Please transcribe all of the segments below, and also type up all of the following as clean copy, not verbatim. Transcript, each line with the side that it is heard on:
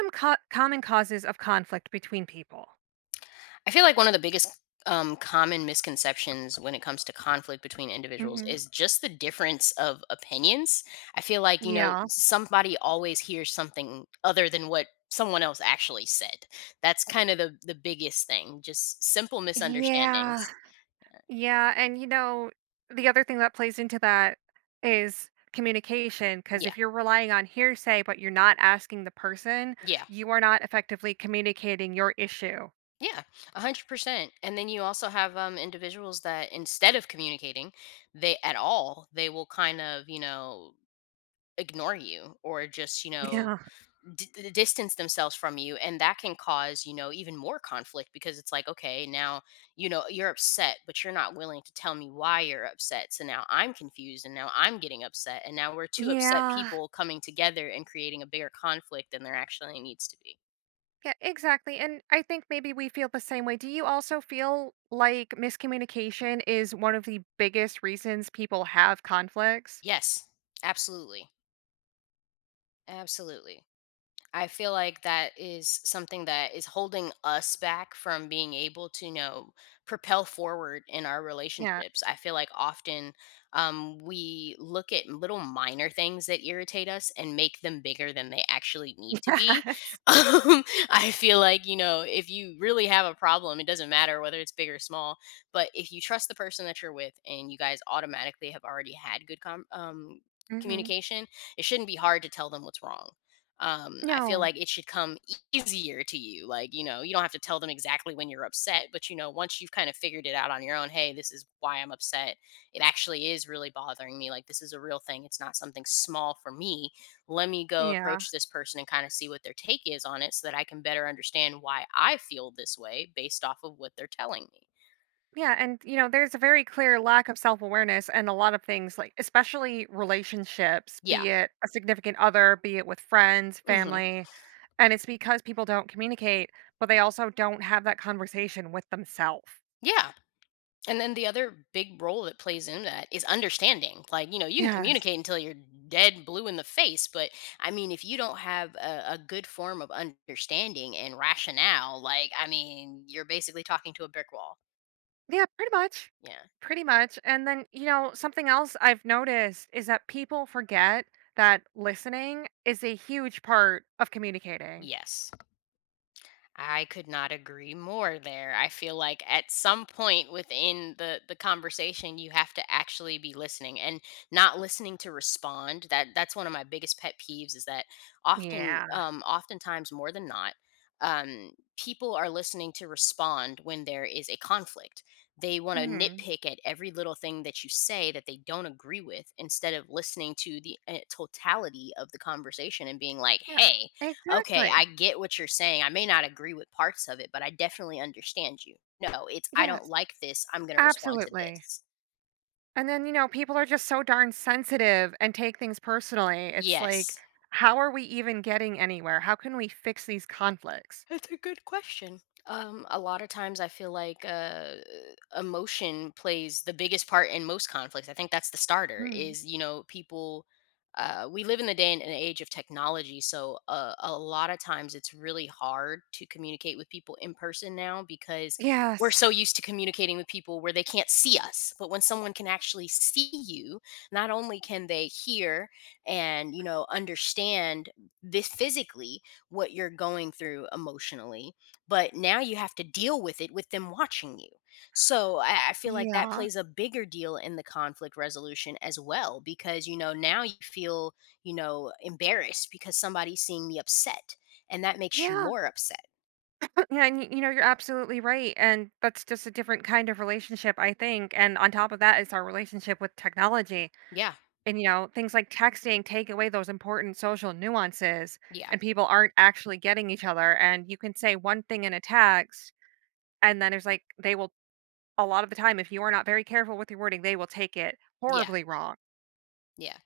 right: Some common causes of conflict between people.
left: I feel like one of the biggest common misconceptions when it comes to conflict between individuals
right: Hmm.
left: is just the difference of opinions. I feel like, you know,
right: Yeah.
left: somebody always hears something other than what someone else actually said. That's kind of the biggest thing, just simple
right: Yeah.
left: misunderstandings.
right: Yeah. And, you know, the other thing that plays into that is communication. Because
left: Yeah.
right: if you're relying on hearsay, but you're not asking the person,
left: Yeah.
right: you are not effectively communicating your issue.
left: Yeah. 100%. And then you also have individuals that instead of communicating, they at all, they will kind of, you know, ignore you or just, you know,
right: Yeah.
left: distance themselves from you, and that can cause, you know, even more conflict, because it's like, okay, now you know you're upset but you're not willing to tell me why you're upset, so now I'm confused and now I'm getting upset and now we're two upset
right: Yeah.
left: people coming together and creating a bigger conflict than there actually needs to be.
right: Yeah, exactly. And I think maybe we feel the same way. Do you also feel like miscommunication is one of the biggest reasons people have conflicts?
left: Yes, absolutely, absolutely. I feel like that is something that is holding us back from being able to, you know, propel forward in our
right: Yeah.
left: relationships. I feel like often we look at little minor things that irritate us and make them bigger than they actually need to be.
right: Yes.
left: Um, I feel like, you know, if you really have a problem, it doesn't matter whether it's big or small, but if you trust the person that you're with and you guys automatically have already had good
right: Mhm.
left: communication, it shouldn't be hard to tell them what's wrong. I feel
right: No.
left: like it should come easier to you. Like, you know, you don't have to tell them exactly when you're upset, but, you know, once you've kind of figured it out on your own, hey, this is why I'm upset. It actually is really bothering me. Like, this is a real thing. It's not something small for me. Let me go
right: Yeah.
left: approach this person and kind of see what their take is on it so that I can better understand why I feel this way based off of what they're telling me.
right: Yeah, and, you know, there's a very clear lack of self-awareness and a lot of things, like, especially relationships,
left: Yeah.
right: be it a significant other, be it with friends,
left: Hmm.
right: family, and it's because people don't communicate, but they also don't have that conversation with themselves.
left: Yeah. And then the other big role that plays in that is understanding. Like, you know, you can
right: Yes.
left: communicate until you're dead blue in the face, but I mean, if you don't have a, good form of understanding and rationale, like, I mean, you're basically talking to a brick wall.
right: Yeah, pretty much.
left: Yeah.
right: Pretty much, and then, you know, something else I've noticed is that people forget that listening is a huge part of communicating.
left: Yes. I could not agree more there. I feel like at some point within the conversation you have to actually be listening and not listening to respond. That's one of my biggest pet peeves, is that often
right: Yeah.
left: oftentimes more than not people are listening to respond when there is a conflict. They want to
right: Mhm.
left: nitpick at every little thing that you say that they don't agree with instead of listening to the totality of the conversation and being like,
right: Yeah.
left: "Hey, okay, I
right: Exactly.
left: get what you're saying. I may not agree with parts of it, but I definitely understand you." No, it's I don't
right: Yes,
left: like this. I'm going to respond to
right: absolutely.
left: this.
right: And then, you know, people are just so darn sensitive and take things personally. It's like,
left: Yes.
right: how are we even getting anywhere? How can we fix these conflicts?
left: That's a good question. A lot of times I feel like emotion plays the biggest part in most conflicts. I think that's the starter,
right: Hmm.
left: is, you know, people, we live in the day and an age of technology. So a lot of times it's really hard to communicate with people in person now, because we're
right: Yes.
left: so used to communicating with people where they can't see us. But when someone can actually see you, not only can they hear and, you know, understand this physically, what you're going through emotionally, but now you have to deal with it with them watching you. So I feel like that
right: Yeah.
left: plays a bigger deal in the conflict resolution as well, because, you know, now you feel, you know, embarrassed because somebody's seeing me upset, and that makes you
right: Yeah.
left: more upset.
right: Yeah. And, you know, you're absolutely right. And that's just a different kind of relationship, I think. And on top of that is our relationship with technology.
left: Yeah.
right: And, you know, things like texting take away those important social nuances,
left: Yeah.
right: and people aren't actually getting each other. And you can say one thing in a text. And then it's like they will, a lot of the time, if you are not very careful with your wording, they will take it
left: Yeah.
right: horribly wrong.
left: Yeah.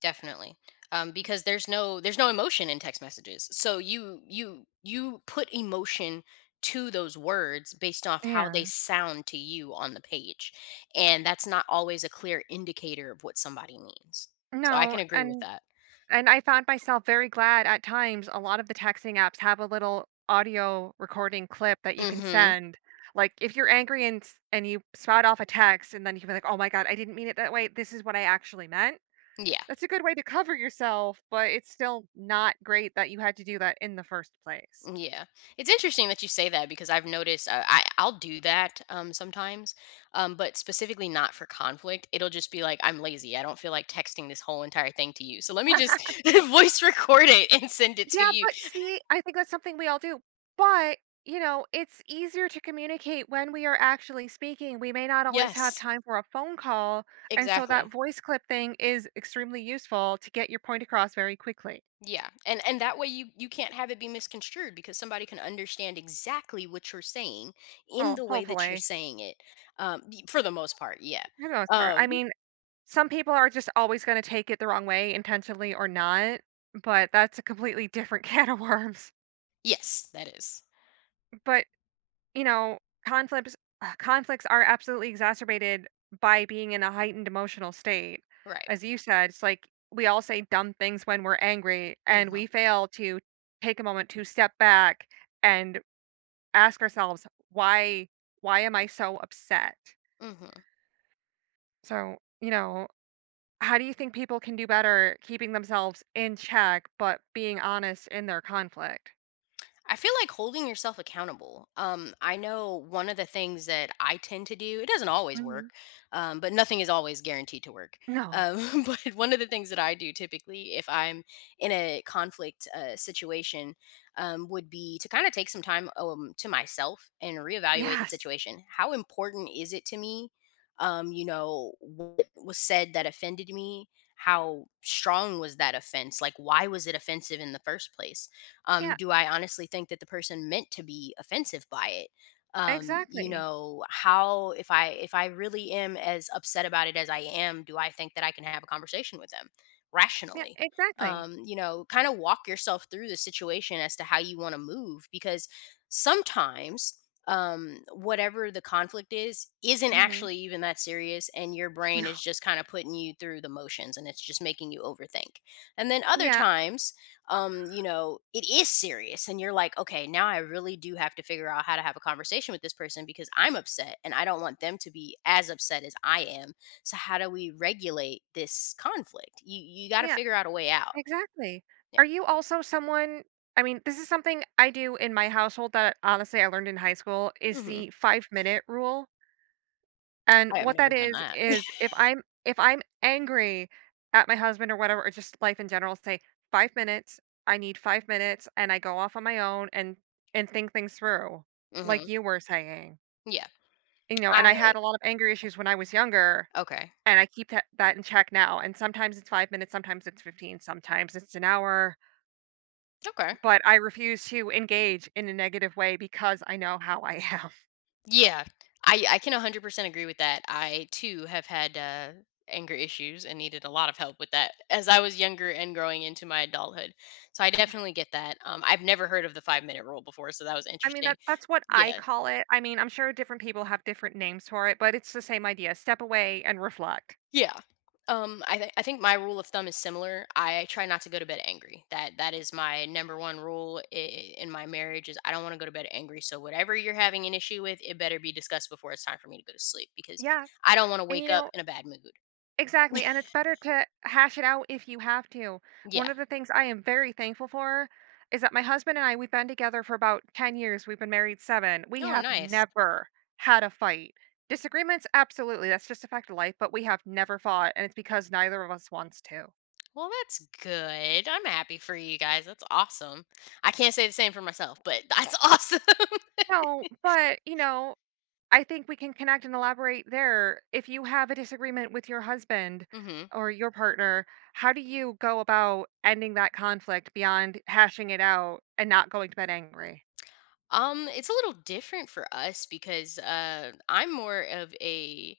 left: Definitely. Because there's no emotion in text messages. So you put emotion to those words based off how they
right: Yeah.
left: sound to you on the page. And that's not always a clear indicator of what somebody means. So I
right: No,
left: can agree with
right: and
left: that.
right: and I found myself very glad at times a lot of the texting apps have a little audio recording clip that you can
left: Mhm.
right: send. Like if you're angry and and you spout off a text and then you can be like, "Oh my god, I didn't mean it that way. This is what I actually meant."
left: Yeah.
right: That's a good way to cover yourself, but it's still not great that you had to do that in the first place.
left: Yeah, it's interesting that you say that, because I've noticed I'll do that sometimes, but specifically not for conflict. It'll just be like, I'm lazy. I don't feel like texting this whole entire thing to you. So let me just voice record it and send it to
right: Yeah,
left: you.
right: but see, I think that's something we all do. But, you know, it's easier to communicate when we are actually speaking. We may not always have
left: Yes,
right: time for a phone call. And so
left: exactly.
right: that voice clip thing is extremely useful to get your point across very quickly.
left: Yeah, and that way you can't have it be misconstrued, because somebody can understand exactly what you're saying in the
right: Oh,
left: way that you're
right: hopefully.
left: saying it. For the most part, yeah.
right: For the most part. I
left: Um,
right: mean, some people are just always going to take it the wrong way, intentionally or not. But that's a completely different can of worms.
left: yes, that is
right: But you know, conflicts conflicts are absolutely exacerbated by being in a heightened emotional state.
left: right.
right: As you said, it's like we all say dumb things when we're angry and
left: Mm-hmm.
right: we fail to take a moment to step back and ask ourselves why why am I so upset?
left: Mm-hmm.
right: So, you know, how do you think people can do better keeping themselves in check but being honest in their conflict?
left: I feel like holding yourself accountable. I know one of the things that I tend to do, it doesn't always
right: Mhm.
left: work, but nothing is always guaranteed to work.
right: No.
left: But one of the things that I do typically, if I'm in a conflict situation, would be to kind of take some time to myself and reevaluate the
right: Yes.
left: situation. How important is it to me? You know, what was said that offended me? How strong was that offense? Like, why was it offensive in the first place?
right: Yeah,
left: Do I honestly think that the person meant to be offensive by it? You
right: exactly.
left: know, how, if I really am as upset about it as I am, do I think that I can have a conversation with them
right: Yeah,
left: rationally?
right: exactly.
left: You know, kind of walk yourself through the situation as to how you want to move, because sometimes whatever the conflict is isn't
right: Mhm.
left: actually even that serious and your brain is just kind of putting you through the motions and it's just making you overthink, and then other
right: Yeah,
left: times you know it is serious and you're like, okay, now I really do have to figure out how to have a conversation with this person because I'm upset and I don't want them to be as upset as I am, so how do we regulate this conflict? You got to
right: yeah,
left: figure out a way out.
right: exactly.
left: Yeah.
right: Are you also someone, I mean, this is something I do in my household that honestly I learned in high school, is
left: Hmm.
right: the 5-minute rule. And
left: I have
right: what
left: never
right: that
left: done that.
right: is if I'm angry at my husband or whatever, or just life in general, say 5 minutes, I need 5 minutes and I go off on my own and think things through like
left: Hmm.
right: you were saying.
left: Yeah.
right: You know, and I
left: I.
right: had a lot of anger issues when I was younger.
left: Okay.
right: And I keep that in check now, and sometimes it's 5 minutes, sometimes it's 15, sometimes it's an hour,
left: Okay.
right: but I refuse to engage in a negative way because I know how I am.
left: Yeah, I can 100% agree with that. I too have had anger issues and needed a lot of help with that as I was younger and growing into my adulthood. So I definitely get that. I've never heard of the 5-minute rule before, so that was
right: I mean,
left: interesting.
right: that's what I
left: Yeah,
right: call it. I mean, I'm sure different people have different names for it, but it's the same idea, step away and reflect.
left: yeah. I think my rule of thumb is similar. I try not to go to bed angry. That is my number one rule in my marriage. Is I don't want to go to bed angry. So whatever you're having an issue with, it better be discussed before it's time for me to go to sleep, because
right: Yes,
left: I don't want to
right: and,
left: wake
right: you
left: up
right: know,
left: in a bad mood.
right: exactly, and it's better to hash it out if you have to.
left: Yeah.
right: One of the things I am very thankful for is that my husband and I, we've been together for about 10 years. We've been married 7. We
left: Oh,
right: have
left: nice.
right: never had a fight. Disagreements, absolutely. That's just a fact of life, but we have never fought, and it's because neither of us wants to.
left: Well, that's good. I'm happy for you guys. That's awesome. I can't say the same for myself, but that's awesome.
right: No, but you know, I think we can connect and elaborate there. If you have a disagreement with your husband
left: Hmm.
right: or your partner, how do you go about ending that conflict beyond hashing it out and not going to bed angry?
left: It's a little different for us because I'm more of a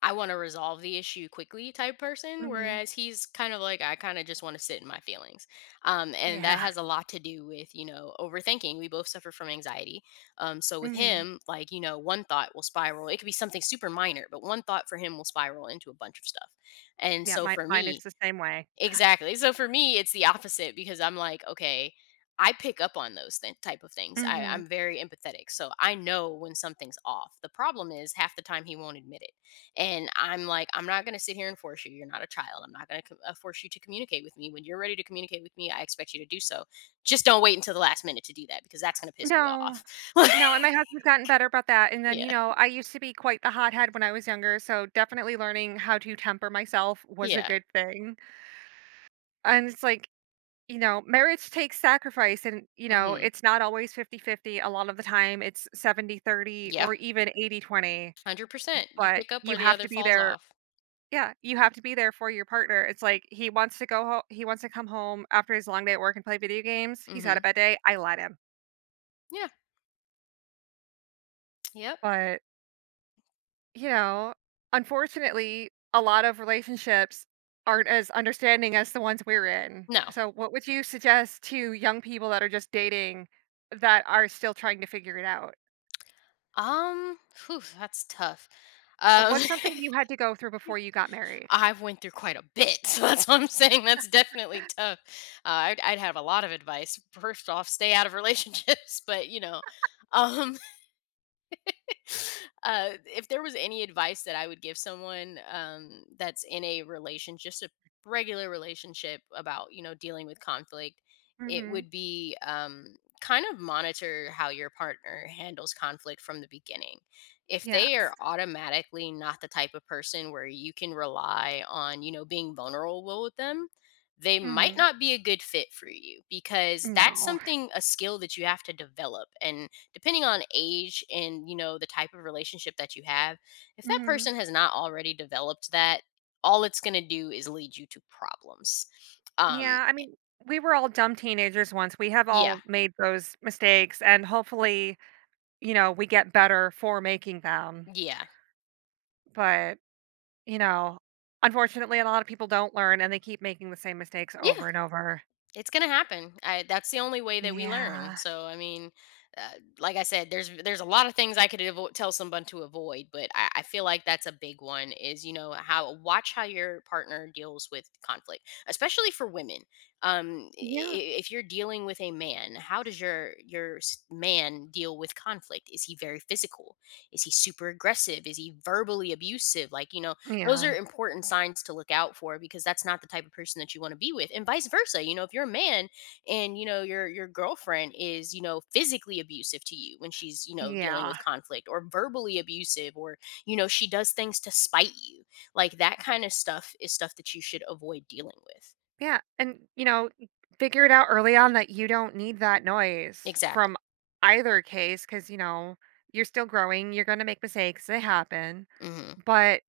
left: I want to resolve the issue quickly type person,
right: Mhm.
left: whereas he's kind of like, I kind of just want to sit in my feelings. And that
right: Yeah.
left: has a lot to do with, you know, overthinking. We both suffer from anxiety. So with
right: Mhm.
left: him, like, you know, one thought will spiral. It could be something super minor, but one thought for him will spiral into a bunch of stuff. And
right: Yeah,
left: so
right: mine
left: for
right: mine is
left: me,
right: the same way.
left: exactly. So for me, it's the opposite, because I'm like, okay, I pick up on those type of things.
right: Mhm.
left: I'm very empathetic. So I know when something's off. The problem is half the time he won't admit it. And I'm like, I'm not going to sit here and force you. You're not a child. I'm not going to force you to communicate with me. When you're ready to communicate with me, I expect you to do so. Just don't wait until the last minute to do that, because that's going to piss me
right: No.
left: off.
right: No, and my husband's gotten better about that, and then,
left: Yeah.
right: you know, I used to be quite the hothead when I was younger, so definitely learning how to temper myself was a
left: Yeah.
right: good thing, and it's like, you know, marriage takes sacrifice and, you know,
left: Hmm.
right: it's not always 50-50. A lot of the time it's 70-30
left: Yeah.
right: or even 80-20.
left: 100%. You
right: But
left: pick up
right: you
left: where the
right: have
left: other
right: to be
left: falls
right: there.
left: off.
right: Yeah, you have to be there for your partner. It's like he wants to go home. He wants to come home after his long day at work and play video games. He's had
left: Hmm.
right: a bad day, I let him.
left: Yeah. Yep.
right: But, you know, unfortunately, a lot of relationships aren't as understanding as the ones we're in.
left: No.
right: So what would you suggest to young people that are just dating, that are still trying to figure it out?
left: Um, Whew, that's tough.
right: Well,
left: Um,
right: what's something you had to go through before you got married?
left: I've went through quite a bit, so that's what I'm saying. That's definitely tough. I'd have a lot of advice. First off, stay out of relationships, but you know, um, if there was any advice that I would give someone that's in a relation, just a regular relationship about, you know, dealing with conflict, it
right: Mhm.
left: would be kind of monitor how your partner handles conflict from the beginning. If they are
right: Yes.
left: automatically not the type of person where you can rely on, you know, being vulnerable with them, they might
right: Mhm.
left: not be a good fit for you, because that's
right: No.
left: something, a skill that you have to develop. And depending on age and, you know, the type of relationship that you have, if that
right: Mhm.
left: person has not already developed that, all it's going to do is lead you to problems. um
right: Yeah, I mean, we were all dumb teenagers once. We have
left: yeah.
right: all made those mistakes, and hopefully, you know, we get better for making them.
left: Yeah.
right: But, you know, unfortunately, a lot of people don't learn and they keep making the same mistakes
left: Yeah.
right: over and over.
left: It's gonna happen. I, that's the only way that we learn.
right: Yeah.
left: So I mean, uh, like I said, there's a lot of things I could tell someone to avoid, but I feel like that's a big one. Is, you know, how watch how your partner deals with conflict, especially for women.
right: Yeah.
left: If you're dealing with a man, how does man deal with conflict? Is he very physical? Is he super aggressive? Is he verbally abusive? Like, you know, those are
right: Yeah.
left: important signs to look out for, because that's not the type of person that you want to be with. And vice versa, you know, if you're a man and you know your girlfriend is, you know, physically abusive to you when she's, you know, dealing
right: Yeah.
left: with conflict or verbally abusive, or, you know, she does things to spite you. Like that kind of stuff is stuff that you should avoid dealing with.
right: Yeah, and, you know, figure it out early on that you don't need that noise
left: Exactly.
right: from either case, because you know, you're still growing, you're gonna make mistakes, they happen,
left: Mhm.
right: but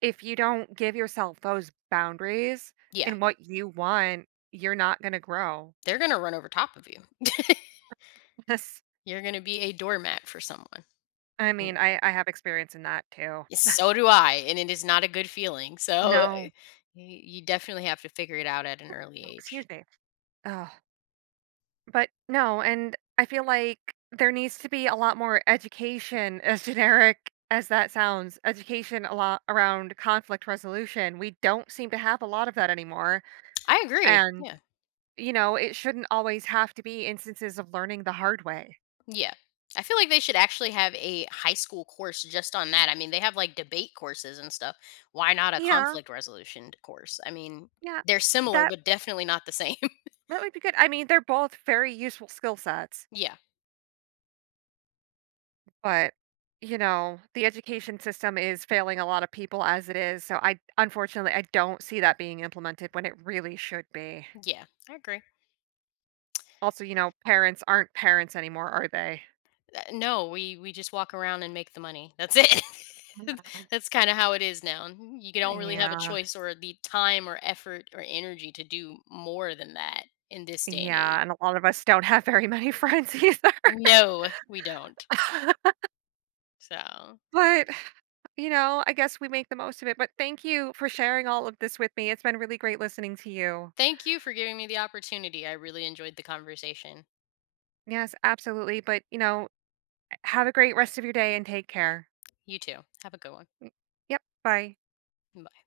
right: if you don't give yourself those boundaries
left: Yeah.
right: and what you want, you're not gonna grow.
left: They're going to run over top of you.
right: This,
left: You're going to be a doormat for someone.
right: I mean, I have experience in that too.
left: Yes, so do I, and it is not a good feeling. So, y
right: No.
left: you definitely have to figure it out at an early
right: No,
left: age.
right: excuse me. Oh. But no, and I feel like there needs to be a lot more education, as generic as that sounds, education a lot around conflict resolution. We don't seem to have a lot of that anymore.
left: I agree.
right: And,
left: Yeah.
right: you know, it shouldn't always have to be instances of learning the hard way.
left: Yeah. I feel like they should actually have a high school course just on that. I mean, they have, like, debate courses and stuff. Why not a
right: Yeah,
left: conflict resolution course? I mean,
right: yeah.
left: they're similar,
right: That
left: but definitely not the same.
right: that would be good. I mean, they're both very useful skill sets,
left: Yeah.
right: but you know, the education system is failing a lot of people as it is. So I, unfortunately, I don't see that being implemented when it really should be.
left: Yeah. I agree.
right: Also, you know, parents aren't parents anymore, are they?
left: No, we just walk around and make the money. That's it.
right: Yeah.
left: That's kind of how it is now. You don't really have a
right: Yeah.
left: choice or the time or effort or energy to do more than that in this day and age.
right: Yeah, and a lot of us don't have very many friends either.
left: No, we don't. So,
right: But, you know, I guess we make the most of it, but thank you for sharing all of this with me. It's been really great listening to you.
left: thank you for giving me the opportunity. I really enjoyed the conversation.
right: Yes, absolutely, but, you know, have a great rest of your day and take care.
left: You too. Have a good one.
right: Y Yep, bye.
left: Bye.